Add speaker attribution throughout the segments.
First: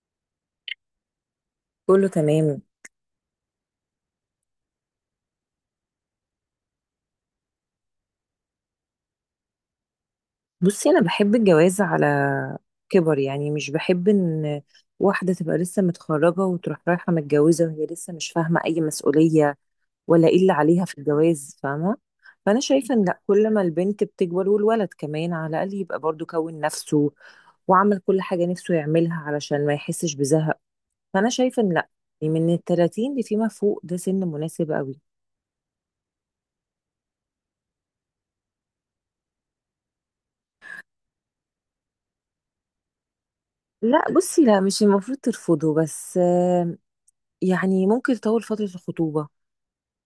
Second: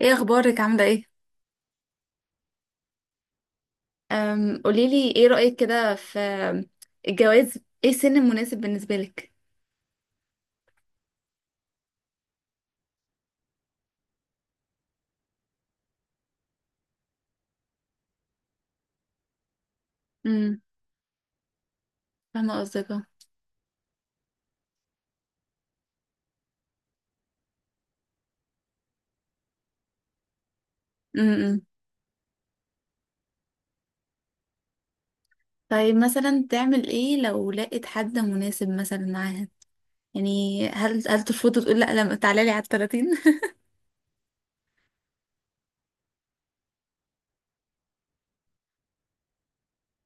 Speaker 1: ايه اخبارك؟ عامله ايه؟
Speaker 2: كله تمام.
Speaker 1: قوليلي ايه رايك كده في الجواز؟ ايه السن المناسب بالنسبه لك؟
Speaker 2: بصي، انا بحب الجواز على كبر، مش بحب ان واحده تبقى لسه متخرجه وتروح رايحه متجوزه وهي لسه مش فاهمه اي مسؤوليه ولا ايه اللي
Speaker 1: امم.
Speaker 2: عليها في الجواز، فاهمه؟
Speaker 1: فاهمه
Speaker 2: فانا
Speaker 1: قصدك،
Speaker 2: شايفه
Speaker 1: اه.
Speaker 2: ان لا، كل ما البنت بتكبر والولد كمان على الاقل يبقى برضو كون نفسه وعمل كل حاجه نفسه يعملها علشان ما يحسش بزهق. فانا
Speaker 1: امم.
Speaker 2: شايفه ان لا، يعني من ال 30 اللي فيما فوق ده سن مناسب قوي.
Speaker 1: طيب، مثلا تعمل ايه لو لقيت حد مناسب مثلا معاها؟ يعني هل ترفض وتقول لا لما تعالى لي على ال 30؟
Speaker 2: لا بصي، لا مش المفروض ترفضه، بس يعني ممكن تطول فترة الخطوبة،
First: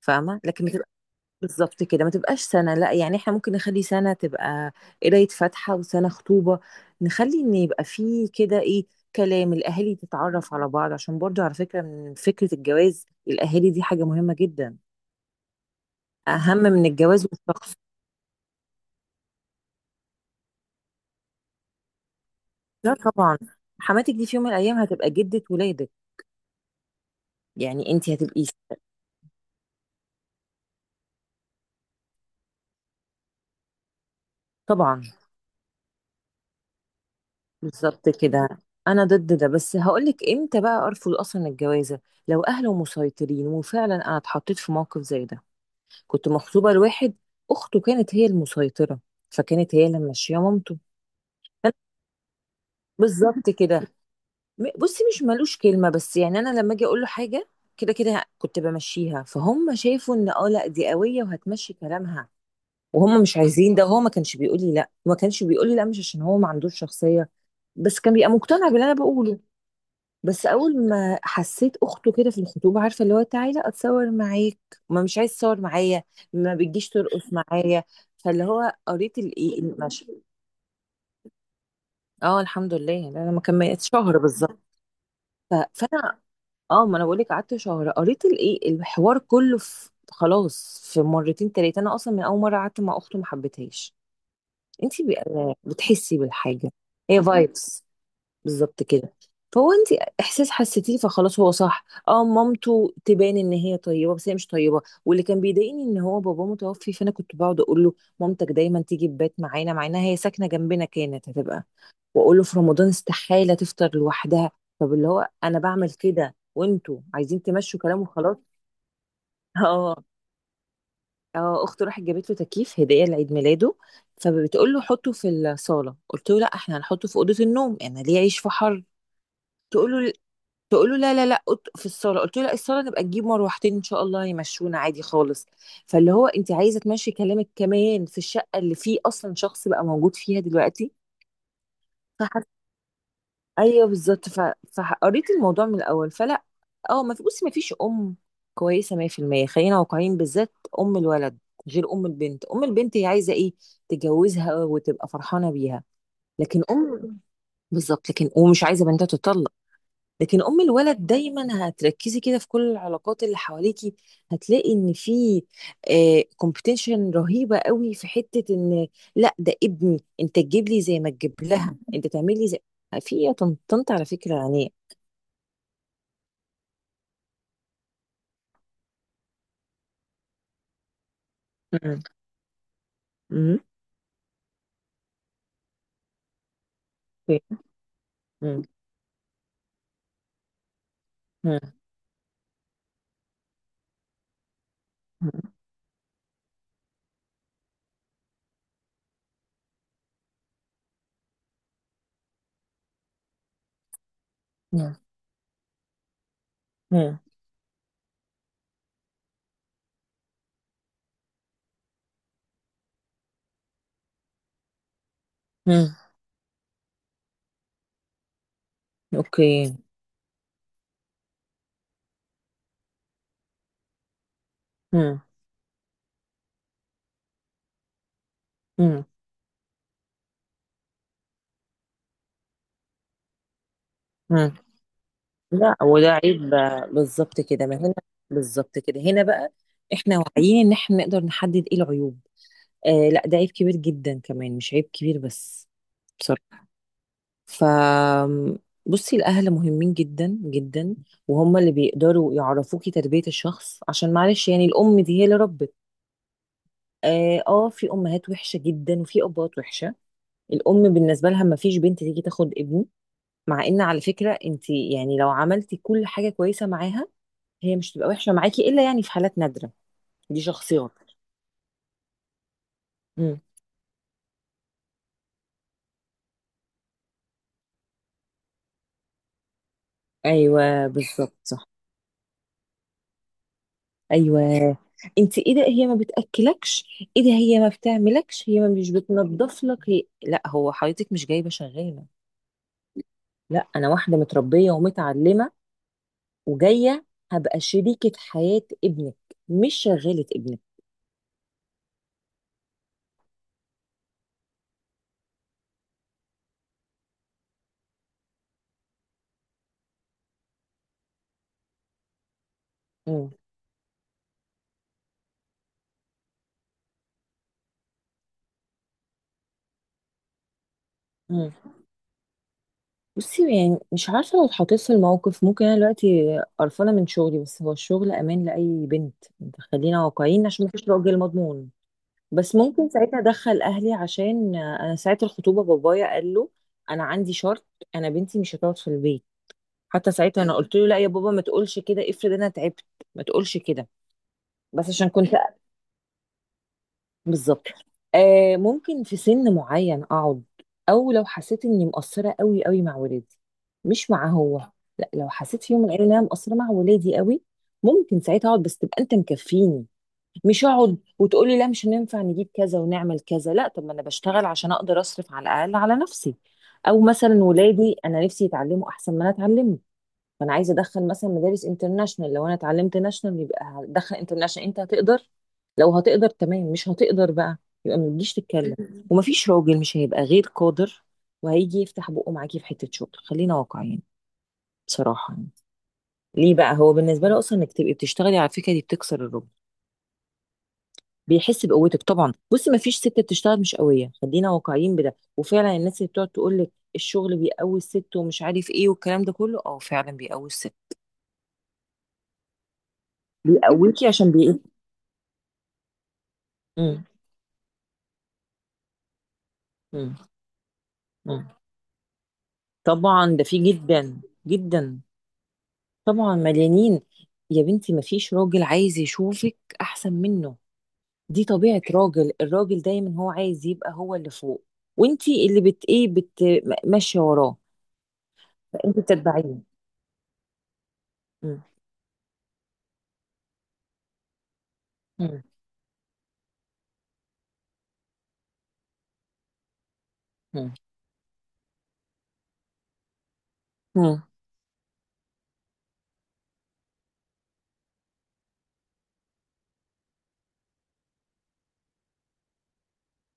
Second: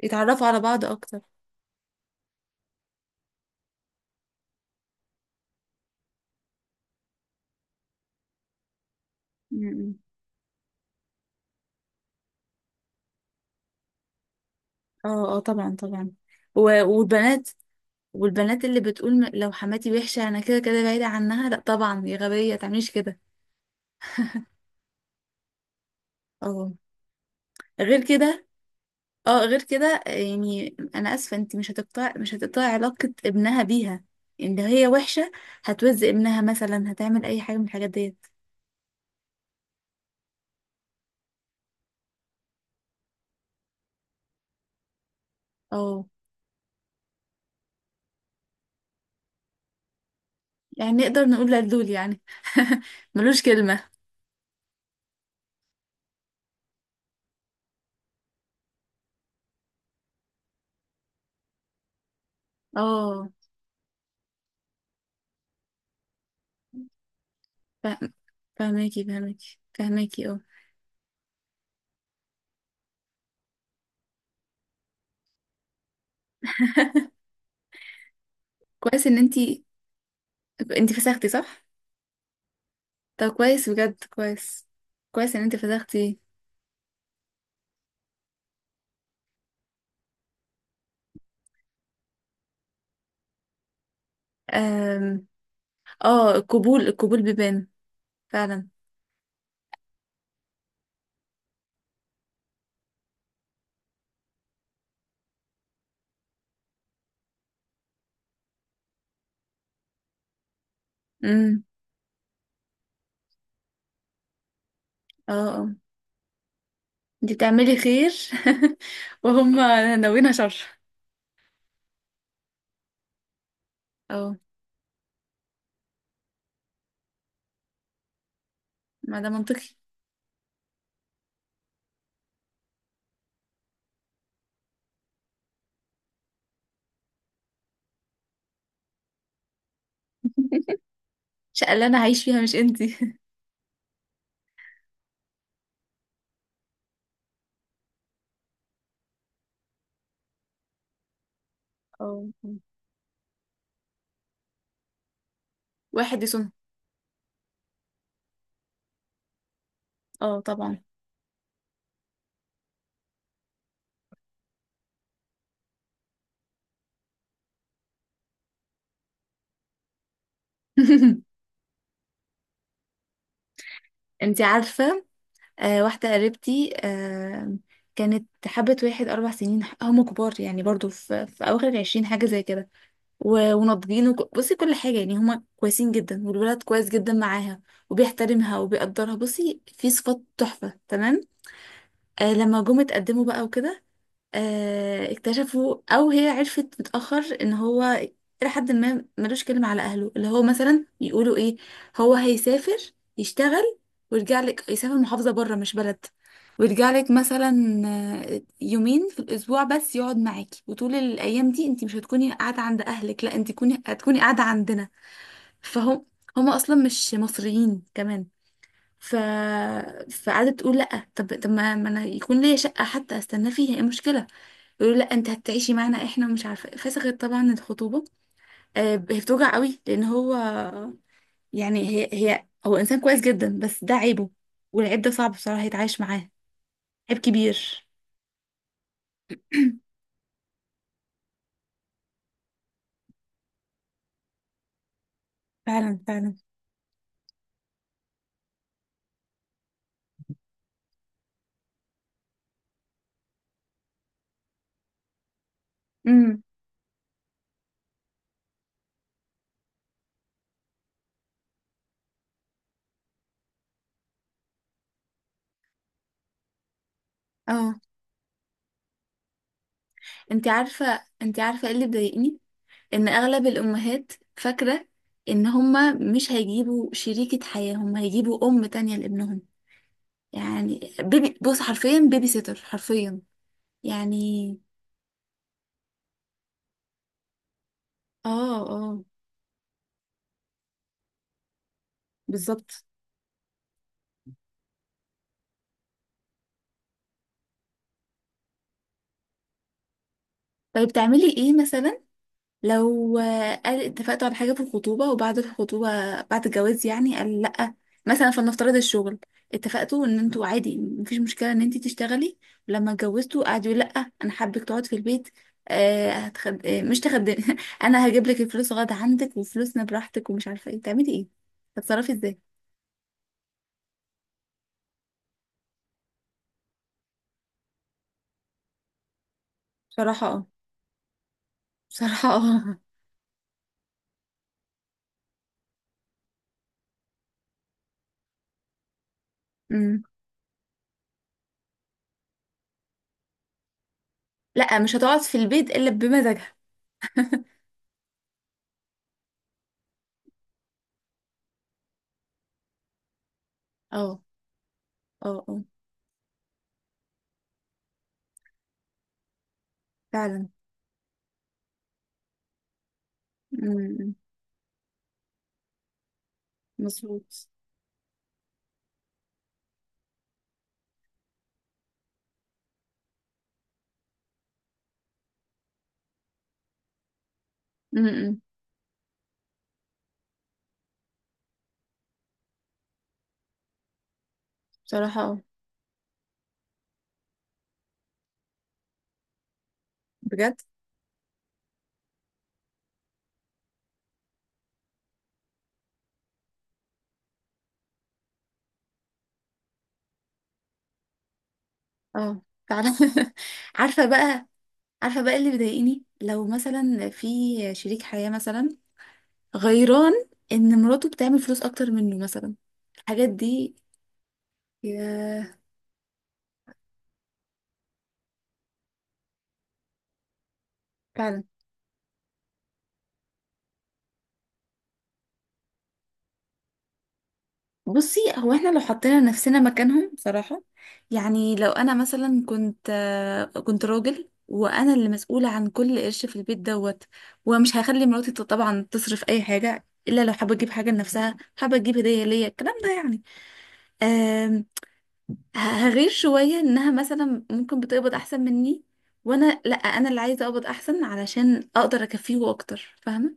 Speaker 2: فاهمة؟
Speaker 1: يتعرفوا على
Speaker 2: لكن ما
Speaker 1: بعض
Speaker 2: تبقى
Speaker 1: اكتر.
Speaker 2: بالظبط كده، ما تبقاش سنة، لا يعني احنا ممكن نخلي سنة تبقى قراية فاتحة وسنة خطوبة، نخلي ان يبقى فيه كده ايه، كلام الاهالي،
Speaker 1: امم.
Speaker 2: تتعرف على بعض، عشان برضو على فكرة من فكرة الجواز الاهالي دي حاجة مهمة جدا،
Speaker 1: اه، اه، طبعا، طبعا.
Speaker 2: اهم من الجواز
Speaker 1: والبنات،
Speaker 2: والشخص.
Speaker 1: والبنات اللي بتقول لو حماتي وحشه انا كده كده بعيده عنها. لا طبعا، يا غبيه، تعمليش
Speaker 2: لا
Speaker 1: كده.
Speaker 2: طبعا، حماتك دي في يوم من الايام هتبقى جدة ولادك،
Speaker 1: اه،
Speaker 2: يعني
Speaker 1: غير
Speaker 2: انت هتبقي
Speaker 1: كده. اه غير كده، يعني انا اسفه، انت مش هتقطع علاقه ابنها بيها ان لو هي
Speaker 2: طبعا
Speaker 1: وحشه. هتوزق ابنها مثلا؟ هتعمل اي حاجه من الحاجات
Speaker 2: بالظبط
Speaker 1: ديت؟
Speaker 2: كده. انا ضد ده، بس هقولك امتى بقى ارفض اصلا الجوازه: لو اهله مسيطرين. وفعلا انا اتحطيت في موقف زي ده،
Speaker 1: اه،
Speaker 2: كنت مخطوبه لواحد اخته كانت هي المسيطره، فكانت هي اللي ماشيه مامته.
Speaker 1: يعني نقدر نقول
Speaker 2: أنا-
Speaker 1: لدول يعني. ملوش
Speaker 2: بالظبط كده.
Speaker 1: كلمه.
Speaker 2: بصي، مش ملوش كلمه، بس يعني انا لما اجي اقول له حاجه كده كنت بمشيها، فهم شافوا ان اه لا دي قويه وهتمشي كلامها وهم
Speaker 1: اه.
Speaker 2: مش عايزين ده. هو ما كانش بيقول لي لا، ما كانش بيقول لي لا مش عشان هو ما عندوش شخصيه، بس
Speaker 1: فاهم-
Speaker 2: كان بيبقى مقتنع باللي انا
Speaker 1: فهماكي،
Speaker 2: بقوله.
Speaker 1: فهماكي، فهماكي، اه.
Speaker 2: بس اول ما حسيت اخته كده في الخطوبه، عارفه اللي هو تعالى اتصور معاك، ما مش عايز تصور معايا، ما بتجيش ترقص معايا، فاللي هو
Speaker 1: كويس ان
Speaker 2: قريت
Speaker 1: انت
Speaker 2: الايه المشهد.
Speaker 1: انت فسختي، صح؟
Speaker 2: اه الحمد لله، يعني
Speaker 1: طب
Speaker 2: انا ما
Speaker 1: كويس،
Speaker 2: كملت
Speaker 1: بجد
Speaker 2: شهر بالظبط.
Speaker 1: كويس. كويس ان انت فسختي.
Speaker 2: فانا اه، ما انا بقول لك قعدت شهر، قريت الايه الحوار كله في خلاص في مرتين تلاتة. انا اصلا من اول مره قعدت مع اخته ما حبيتهاش. انتي
Speaker 1: أم.
Speaker 2: بتحسي
Speaker 1: اه.
Speaker 2: بالحاجه،
Speaker 1: القبول
Speaker 2: هي
Speaker 1: بيبان.
Speaker 2: فايبس،
Speaker 1: فعلا.
Speaker 2: بالظبط كده. فهو انت احساس حسيتيه فخلاص هو صح. اه مامته تبان ان هي طيبه بس هي مش طيبه، واللي كان بيضايقني ان هو باباه متوفي، فانا كنت بقعد اقول له مامتك دايما تيجي تبات معانا مع انها هي ساكنه جنبنا، كانت
Speaker 1: امم.
Speaker 2: هتبقى. واقول له في رمضان استحاله تفطر لوحدها، طب اللي هو
Speaker 1: اه.
Speaker 2: انا
Speaker 1: آه.
Speaker 2: بعمل كده وانتوا
Speaker 1: انتي
Speaker 2: عايزين
Speaker 1: بتعملي
Speaker 2: تمشوا كلام
Speaker 1: خير.
Speaker 2: وخلاص.
Speaker 1: وهم
Speaker 2: اه
Speaker 1: ناويين شر.
Speaker 2: اه، اخته راحت جابت له تكييف هديه لعيد ميلاده،
Speaker 1: اه،
Speaker 2: فبتقول له حطه في الصاله، قلت له لا احنا هنحطه في اوضه النوم، انا ليه اعيش في حر.
Speaker 1: ما ده منطقي.
Speaker 2: تقول له، تقول له لا في الصاله، قلت له لا الصاله نبقى نجيب مروحتين ان شاء الله يمشونا عادي خالص. فاللي هو انت عايزه تمشي كلامك كمان في الشقه اللي فيه اصلا شخص بقى موجود فيها دلوقتي.
Speaker 1: الشقة اللي انا هعيش فيها،
Speaker 2: فح...
Speaker 1: مش انتي.
Speaker 2: ايوه بالظبط. فقريت الموضوع من الاول، فلا. اه ما في بصي، ما فيش كويسه 100%، خلينا واقعيين بالذات، ام الولد غير ام
Speaker 1: اه.
Speaker 2: البنت. ام البنت هي عايزه ايه؟ تجوزها وتبقى فرحانه بيها.
Speaker 1: واحد يصون.
Speaker 2: لكن بالظبط، لكن ومش عايزه بنتها تطلق.
Speaker 1: اه،
Speaker 2: لكن ام
Speaker 1: طبعا.
Speaker 2: الولد دايما هتركزي كده في كل العلاقات اللي حواليكي، هتلاقي ان في كومبيتيشن رهيبه قوي في حته ان لا ده ابني انت تجيب لي زي ما تجيب لها، انت تعمل لي زي. آه، في إيه يا طنط، على فكره
Speaker 1: انتي
Speaker 2: يعني.
Speaker 1: عارفة؟ آه، واحدة قريبتي، آه، كانت حبت واحد 4 سنين. هم كبار يعني، برضو في أواخر
Speaker 2: مم.
Speaker 1: العشرين، حاجة زي كده.
Speaker 2: مم.
Speaker 1: وناضجين، بصي كل حاجة يعني، هم كويسين جدا، والولد كويس جدا
Speaker 2: اوكي.
Speaker 1: معاها. وبيحترمها
Speaker 2: مم.
Speaker 1: وبيقدرها، بصي في صفات تحفة، تمام.
Speaker 2: مم.
Speaker 1: آه، لما جم اتقدموا بقى وكده،
Speaker 2: مم.
Speaker 1: اكتشفوا، او هي عرفت متأخر، ان هو الى حد ما ملوش كلمة على اهله. اللي هو مثلا يقولوا ايه، هو هيسافر يشتغل ويرجع لك، يسافر محافظة بره مش بلد، ويرجع لك
Speaker 2: مم.
Speaker 1: مثلا يومين في الاسبوع بس يقعد معاكي. وطول الايام دي انت مش هتكوني قاعدة عند اهلك، لا، انت هتكوني قاعدة عندنا.
Speaker 2: مم.
Speaker 1: فهم هم اصلا مش مصريين كمان. ف
Speaker 2: اوكي.
Speaker 1: فقعدت تقول لا، طب ما انا يكون ليا شقة حتى استنى فيها، ايه المشكلة؟ يقولوا لا،
Speaker 2: مم.
Speaker 1: انت هتعيشي معانا احنا ومش عارفه إيه. فسخت طبعا الخطوبه.
Speaker 2: مم.
Speaker 1: هي بتوجع قوي لان هو، يعني هي هي هو انسان كويس جدا، بس ده عيبه.
Speaker 2: مم.
Speaker 1: والعيب ده صعب بصراحه
Speaker 2: لا
Speaker 1: يتعايش
Speaker 2: وده
Speaker 1: معاه.
Speaker 2: عيب بقى.
Speaker 1: عيب
Speaker 2: بالظبط كده، ما
Speaker 1: كبير.
Speaker 2: هنا بالظبط كده، هنا بقى احنا واعيين ان احنا نقدر نحدد ايه العيوب. آه لا ده عيب كبير جدا، كمان مش عيب كبير بس،
Speaker 1: فعلا، فعلا.
Speaker 2: بصراحة. ف بصي الأهل مهمين جدا جدا، وهم اللي بيقدروا يعرفوكي تربية الشخص، عشان معلش يعني الأم دي هي اللي ربت.
Speaker 1: امم.
Speaker 2: آه، آه في أمهات وحشة جدا وفي أبوات وحشة. الأم بالنسبة لها ما فيش بنت تيجي تاخد ابني، مع إن على فكرة أنت يعني لو عملتي كل حاجة كويسة معاها
Speaker 1: اه.
Speaker 2: هي مش تبقى وحشة معاكي إلا يعني في حالات نادرة، دي
Speaker 1: انت
Speaker 2: شخصيات.
Speaker 1: عارفه انت عارفه ايه اللي بيضايقني؟ ان
Speaker 2: مم.
Speaker 1: اغلب الامهات فاكره ان هما مش هيجيبوا شريكه حياه، هما هيجيبوا ام تانية لابنهم. يعني
Speaker 2: أيوه
Speaker 1: بيبي،
Speaker 2: بالظبط.
Speaker 1: بص حرفيا بيبي سيتر، حرفيا يعني.
Speaker 2: ايوه، انت ايه ده هي ما بتاكلكش؟ ايه ده هي ما بتعملكش؟
Speaker 1: اه،
Speaker 2: هي ما مش
Speaker 1: اه،
Speaker 2: بتنظف لك؟ هي... لا، هو حضرتك مش جايبه شغاله.
Speaker 1: بالظبط.
Speaker 2: لا انا واحده متربيه ومتعلمه وجايه هبقى شريكه حياه ابنك، مش شغاله ابنك.
Speaker 1: طيب تعملي ايه مثلا لو قال اتفقتوا على حاجة في الخطوبة، وبعد الخطوبة، بعد الجواز يعني قال لأ. مثلا فلنفترض الشغل، اتفقتوا ان انتوا عادي مفيش مشكلة ان انتي تشتغلي، ولما
Speaker 2: مم.
Speaker 1: اتجوزتوا قعدوا يقولوا لأ، انا حابك تقعد في البيت. مش تخدمي. انا هجيب لك الفلوس، غدا عندك وفلوسنا براحتك ومش عارفة ايه، تعملي ايه؟
Speaker 2: مم.
Speaker 1: هتتصرفي ازاي؟
Speaker 2: بصي، يعني مش عارفه لو اتحطيت في الموقف، ممكن انا دلوقتي قرفانه من شغلي، بس هو الشغل امان لاي بنت، خلينا
Speaker 1: بصراحة اه،
Speaker 2: واقعيين عشان مفيش راجل مضمون.
Speaker 1: بصراحة
Speaker 2: بس
Speaker 1: اه.
Speaker 2: ممكن ساعتها ادخل اهلي، عشان انا ساعه الخطوبه بابايا قال له انا عندي شرط، انا بنتي مش هتقعد في البيت.
Speaker 1: أمم.
Speaker 2: حتى ساعتها انا قلت له لا يا بابا ما تقولش كده، افرض انا تعبت، ما تقولش كده.
Speaker 1: لأ،
Speaker 2: بس
Speaker 1: مش
Speaker 2: عشان
Speaker 1: هتقعد
Speaker 2: كنت
Speaker 1: في البيت الا بمزاجها.
Speaker 2: بالظبط. آه ممكن في سن معين اقعد، او لو حسيت اني مقصره قوي قوي مع ولادي، مش
Speaker 1: اه،
Speaker 2: مع هو. لا، لو
Speaker 1: اه، اه،
Speaker 2: حسيت في يوم من الايام ان انا مقصره مع ولادي قوي، ممكن ساعتها اقعد، بس تبقى انت مكفيني.
Speaker 1: فعلا.
Speaker 2: مش اقعد وتقولي لا مش هننفع نجيب كذا ونعمل كذا، لا طب ما انا
Speaker 1: أمم.
Speaker 2: بشتغل عشان اقدر اصرف على الاقل على نفسي. او مثلا
Speaker 1: مظبوط.
Speaker 2: ولادي انا نفسي يتعلموا احسن ما انا اتعلمه، فانا عايزه ادخل مثلا مدارس انترناشونال، لو انا اتعلمت ناشونال يبقى هدخل انترناشونال. انت هتقدر؟ لو هتقدر تمام، مش هتقدر بقى يبقى ما تجيش
Speaker 1: امم.
Speaker 2: تتكلم. ومفيش راجل مش هيبقى غير قادر وهيجي يفتح بقه معاكي في حته شغل، خلينا واقعيين
Speaker 1: بصراحة
Speaker 2: بصراحه
Speaker 1: اه،
Speaker 2: يعني. ليه بقى هو بالنسبه له اصلا انك تبقي بتشتغلي، على فكره دي بتكسر الرجل،
Speaker 1: بجد
Speaker 2: بيحس بقوتك. طبعا بصي ما فيش ست بتشتغل مش قويه، خلينا واقعيين بده. وفعلا الناس اللي بتقعد تقول لك الشغل بيقوي الست ومش عارف ايه والكلام ده كله، اه فعلا بيقوي الست،
Speaker 1: اه. تعالى. عارفة
Speaker 2: بيقويكي عشان
Speaker 1: بقى.
Speaker 2: بي.
Speaker 1: عارفة بقى اللي بيضايقني، لو
Speaker 2: مم.
Speaker 1: مثلا في شريك حياة مثلا غيران
Speaker 2: مم.
Speaker 1: ان مراته بتعمل
Speaker 2: مم.
Speaker 1: فلوس اكتر منه مثلا. الحاجات
Speaker 2: طبعا ده في
Speaker 1: دي،
Speaker 2: جدا جدا،
Speaker 1: يا،
Speaker 2: طبعا مليانين. يا بنتي ما فيش راجل عايز يشوفك احسن منه،
Speaker 1: فعلا.
Speaker 2: دي طبيعه راجل، الراجل دايما هو عايز يبقى هو اللي فوق وانتي اللي بت ايه بت ماشيه وراه،
Speaker 1: بصي، هو احنا لو
Speaker 2: فانت
Speaker 1: حطينا نفسنا
Speaker 2: بتتبعيه.
Speaker 1: مكانهم صراحة، يعني
Speaker 2: مم.
Speaker 1: لو انا مثلا كنت راجل وانا اللي
Speaker 2: مم.
Speaker 1: مسؤولة عن كل قرش في البيت دوت، ومش هخلي مراتي طبعا تصرف اي حاجة الا لو حابة تجيب
Speaker 2: مم.
Speaker 1: حاجة لنفسها، حابة تجيب هدية ليا، الكلام ده يعني.
Speaker 2: مم.
Speaker 1: آم، هغير شوية انها مثلا ممكن بتقبض احسن مني، وانا لا، انا اللي عايزة اقبض احسن علشان اقدر اكفيه اكتر، فاهمة؟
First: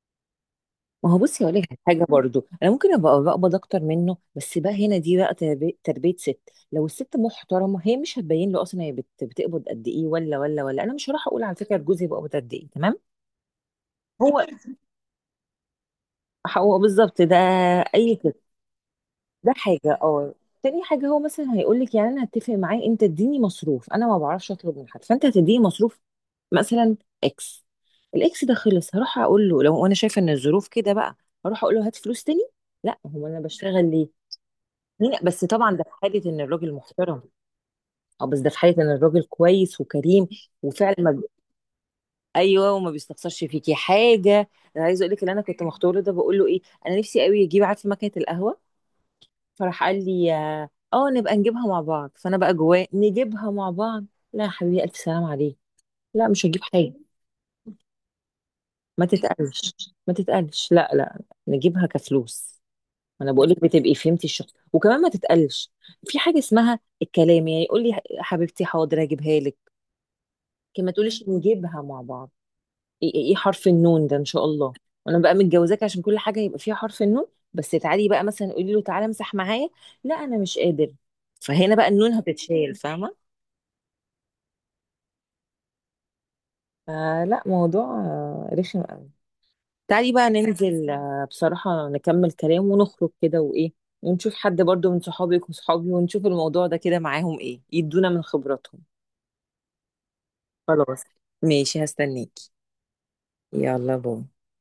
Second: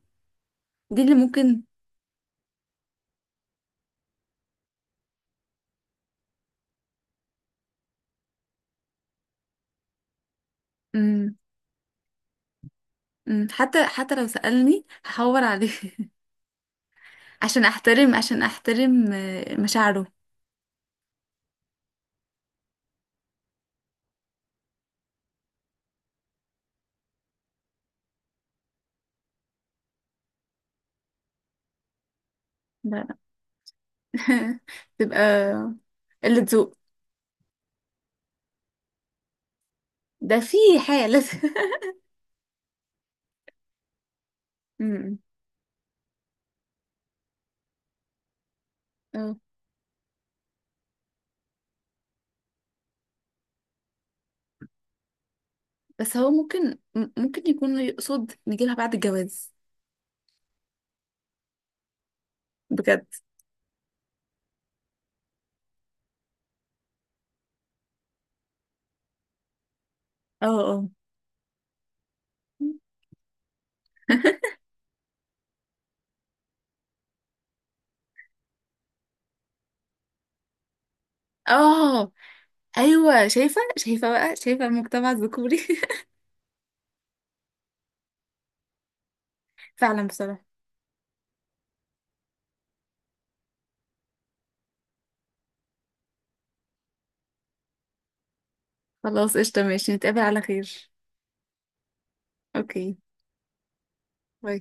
Speaker 1: دي
Speaker 2: ما
Speaker 1: اللي
Speaker 2: هو بصي هقول
Speaker 1: ممكن.
Speaker 2: لك على حاجه برضو، انا ممكن ابقى بقبض اكتر منه، بس بقى هنا دي بقى تربيه ست. لو الست محترمه هي مش هتبين له اصلا هي بتقبض قد ايه، ولا ولا ولا انا مش هروح
Speaker 1: مم.
Speaker 2: اقول على فكره جوزي بيقبض قد ايه، تمام.
Speaker 1: مم. حتى لو
Speaker 2: هو،
Speaker 1: سألني هحور عليه.
Speaker 2: هو بالظبط ده.
Speaker 1: عشان احترم،
Speaker 2: اي كده،
Speaker 1: عشان احترم
Speaker 2: ده حاجه.
Speaker 1: مشاعره.
Speaker 2: اه، تاني حاجه هو مثلا هيقول لك، يعني انا هتفق معاه انت اديني مصروف، انا ما بعرفش اطلب من حد، فانت هتديني مصروف مثلا اكس. الاكس ده خلص هروح اقول له لو انا شايفه ان الظروف كده بقى، هروح اقول له هات فلوس تاني؟ لا،
Speaker 1: لا، لا.
Speaker 2: هو انا بشتغل ليه؟ مين
Speaker 1: تبقى
Speaker 2: بس؟ طبعا ده في حاله ان
Speaker 1: قلة
Speaker 2: الراجل
Speaker 1: ذوق.
Speaker 2: محترم، اه بس ده في حاله ان الراجل كويس وكريم
Speaker 1: ده في
Speaker 2: وفعلا ما بي-
Speaker 1: حالة.
Speaker 2: ايوه وما بيستخسرش فيكي حاجه. انا عايزه اقول
Speaker 1: أمم.
Speaker 2: لك اللي انا كنت مختاره ده بقول له ايه، انا نفسي قوي يجيب عارفه مكنه القهوه،
Speaker 1: اه،
Speaker 2: فراح قال لي اه آه، نبقى نجيبها مع بعض. فانا بقى جواه، نجيبها مع بعض؟ لا يا حبيبي الف سلام عليك،
Speaker 1: بس
Speaker 2: لا
Speaker 1: هو
Speaker 2: مش هجيب
Speaker 1: ممكن،
Speaker 2: حاجه.
Speaker 1: ممكن يكون يقصد نجيلها بعد
Speaker 2: ما
Speaker 1: الجواز.
Speaker 2: تتقلش، ما تتقلش لا لا، نجيبها كفلوس.
Speaker 1: بجد.
Speaker 2: انا بقول لك بتبقي فهمتي الشخص، وكمان ما تتقلش، في حاجه اسمها الكلام، يعني يقول لي حبيبتي حاضر هجيبها لك،
Speaker 1: اه،
Speaker 2: لكن
Speaker 1: اه،
Speaker 2: ما تقوليش نجيبها مع بعض. ايه ايه إيه حرف النون ده ان شاء الله، وانا بقى متجوزاك عشان كل حاجه يبقى فيها حرف النون. بس تعالي بقى مثلا قولي له تعالى امسح معايا، لا انا مش قادر. فهنا بقى
Speaker 1: اه.
Speaker 2: النون هتتشال، فاهمه؟
Speaker 1: ايوه، شايفه، شايفه بقى، شايفه المجتمع الذكوري.
Speaker 2: فلا، موضوع آه، رخم قوي.
Speaker 1: فعلا
Speaker 2: تعالي بقى
Speaker 1: بصراحه.
Speaker 2: ننزل آه، بصراحه نكمل كلام ونخرج كده وايه، ونشوف حد برضو من صحابك وصحابي ونشوف الموضوع ده كده معاهم ايه، يدونا من خبراتهم.
Speaker 1: خلاص قشطه، ماشي، نتقابل على خير.
Speaker 2: خلاص ماشي هستنيكي،
Speaker 1: اوكي،
Speaker 2: يلا باي.
Speaker 1: باي.